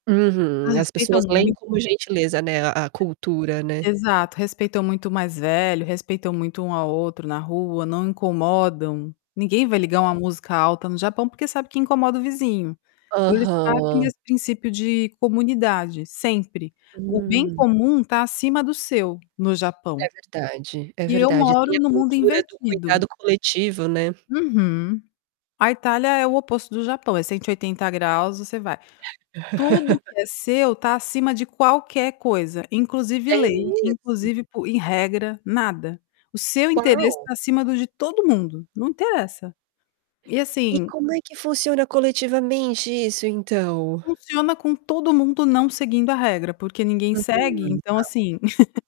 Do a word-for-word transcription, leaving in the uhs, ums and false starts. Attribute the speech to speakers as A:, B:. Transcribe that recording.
A: Uhum.
B: Mas
A: As
B: respeitam
A: pessoas leem com
B: muito.
A: gentileza, né, a a cultura, né.
B: E exato. Respeitam muito o mais velho, respeitam muito um ao outro na rua, não incomodam. Ninguém vai ligar uma
A: É.
B: música alta no Japão porque sabe que incomoda o vizinho. Então eles partem
A: Aham.
B: desse princípio de comunidade, sempre. O bem
A: Hum.
B: comum tá acima do seu no
A: É
B: Japão.
A: verdade, é
B: E eu
A: verdade. Tem
B: moro
A: a
B: no mundo
A: cultura do
B: invertido.
A: cuidado coletivo, né.
B: Uhum. A Itália é o oposto do Japão; é cento e oitenta graus você vai. Tudo o que é seu tá acima de qualquer coisa, inclusive
A: É
B: lei,
A: mesmo?
B: inclusive po em regra, nada. O seu interesse
A: Uau!
B: tá acima do de todo mundo, não interessa. E
A: E
B: assim
A: como é que funciona coletivamente isso, então?
B: Funciona com todo mundo não seguindo a regra, porque ninguém segue,
A: Uhum,
B: então
A: tá.
B: assim.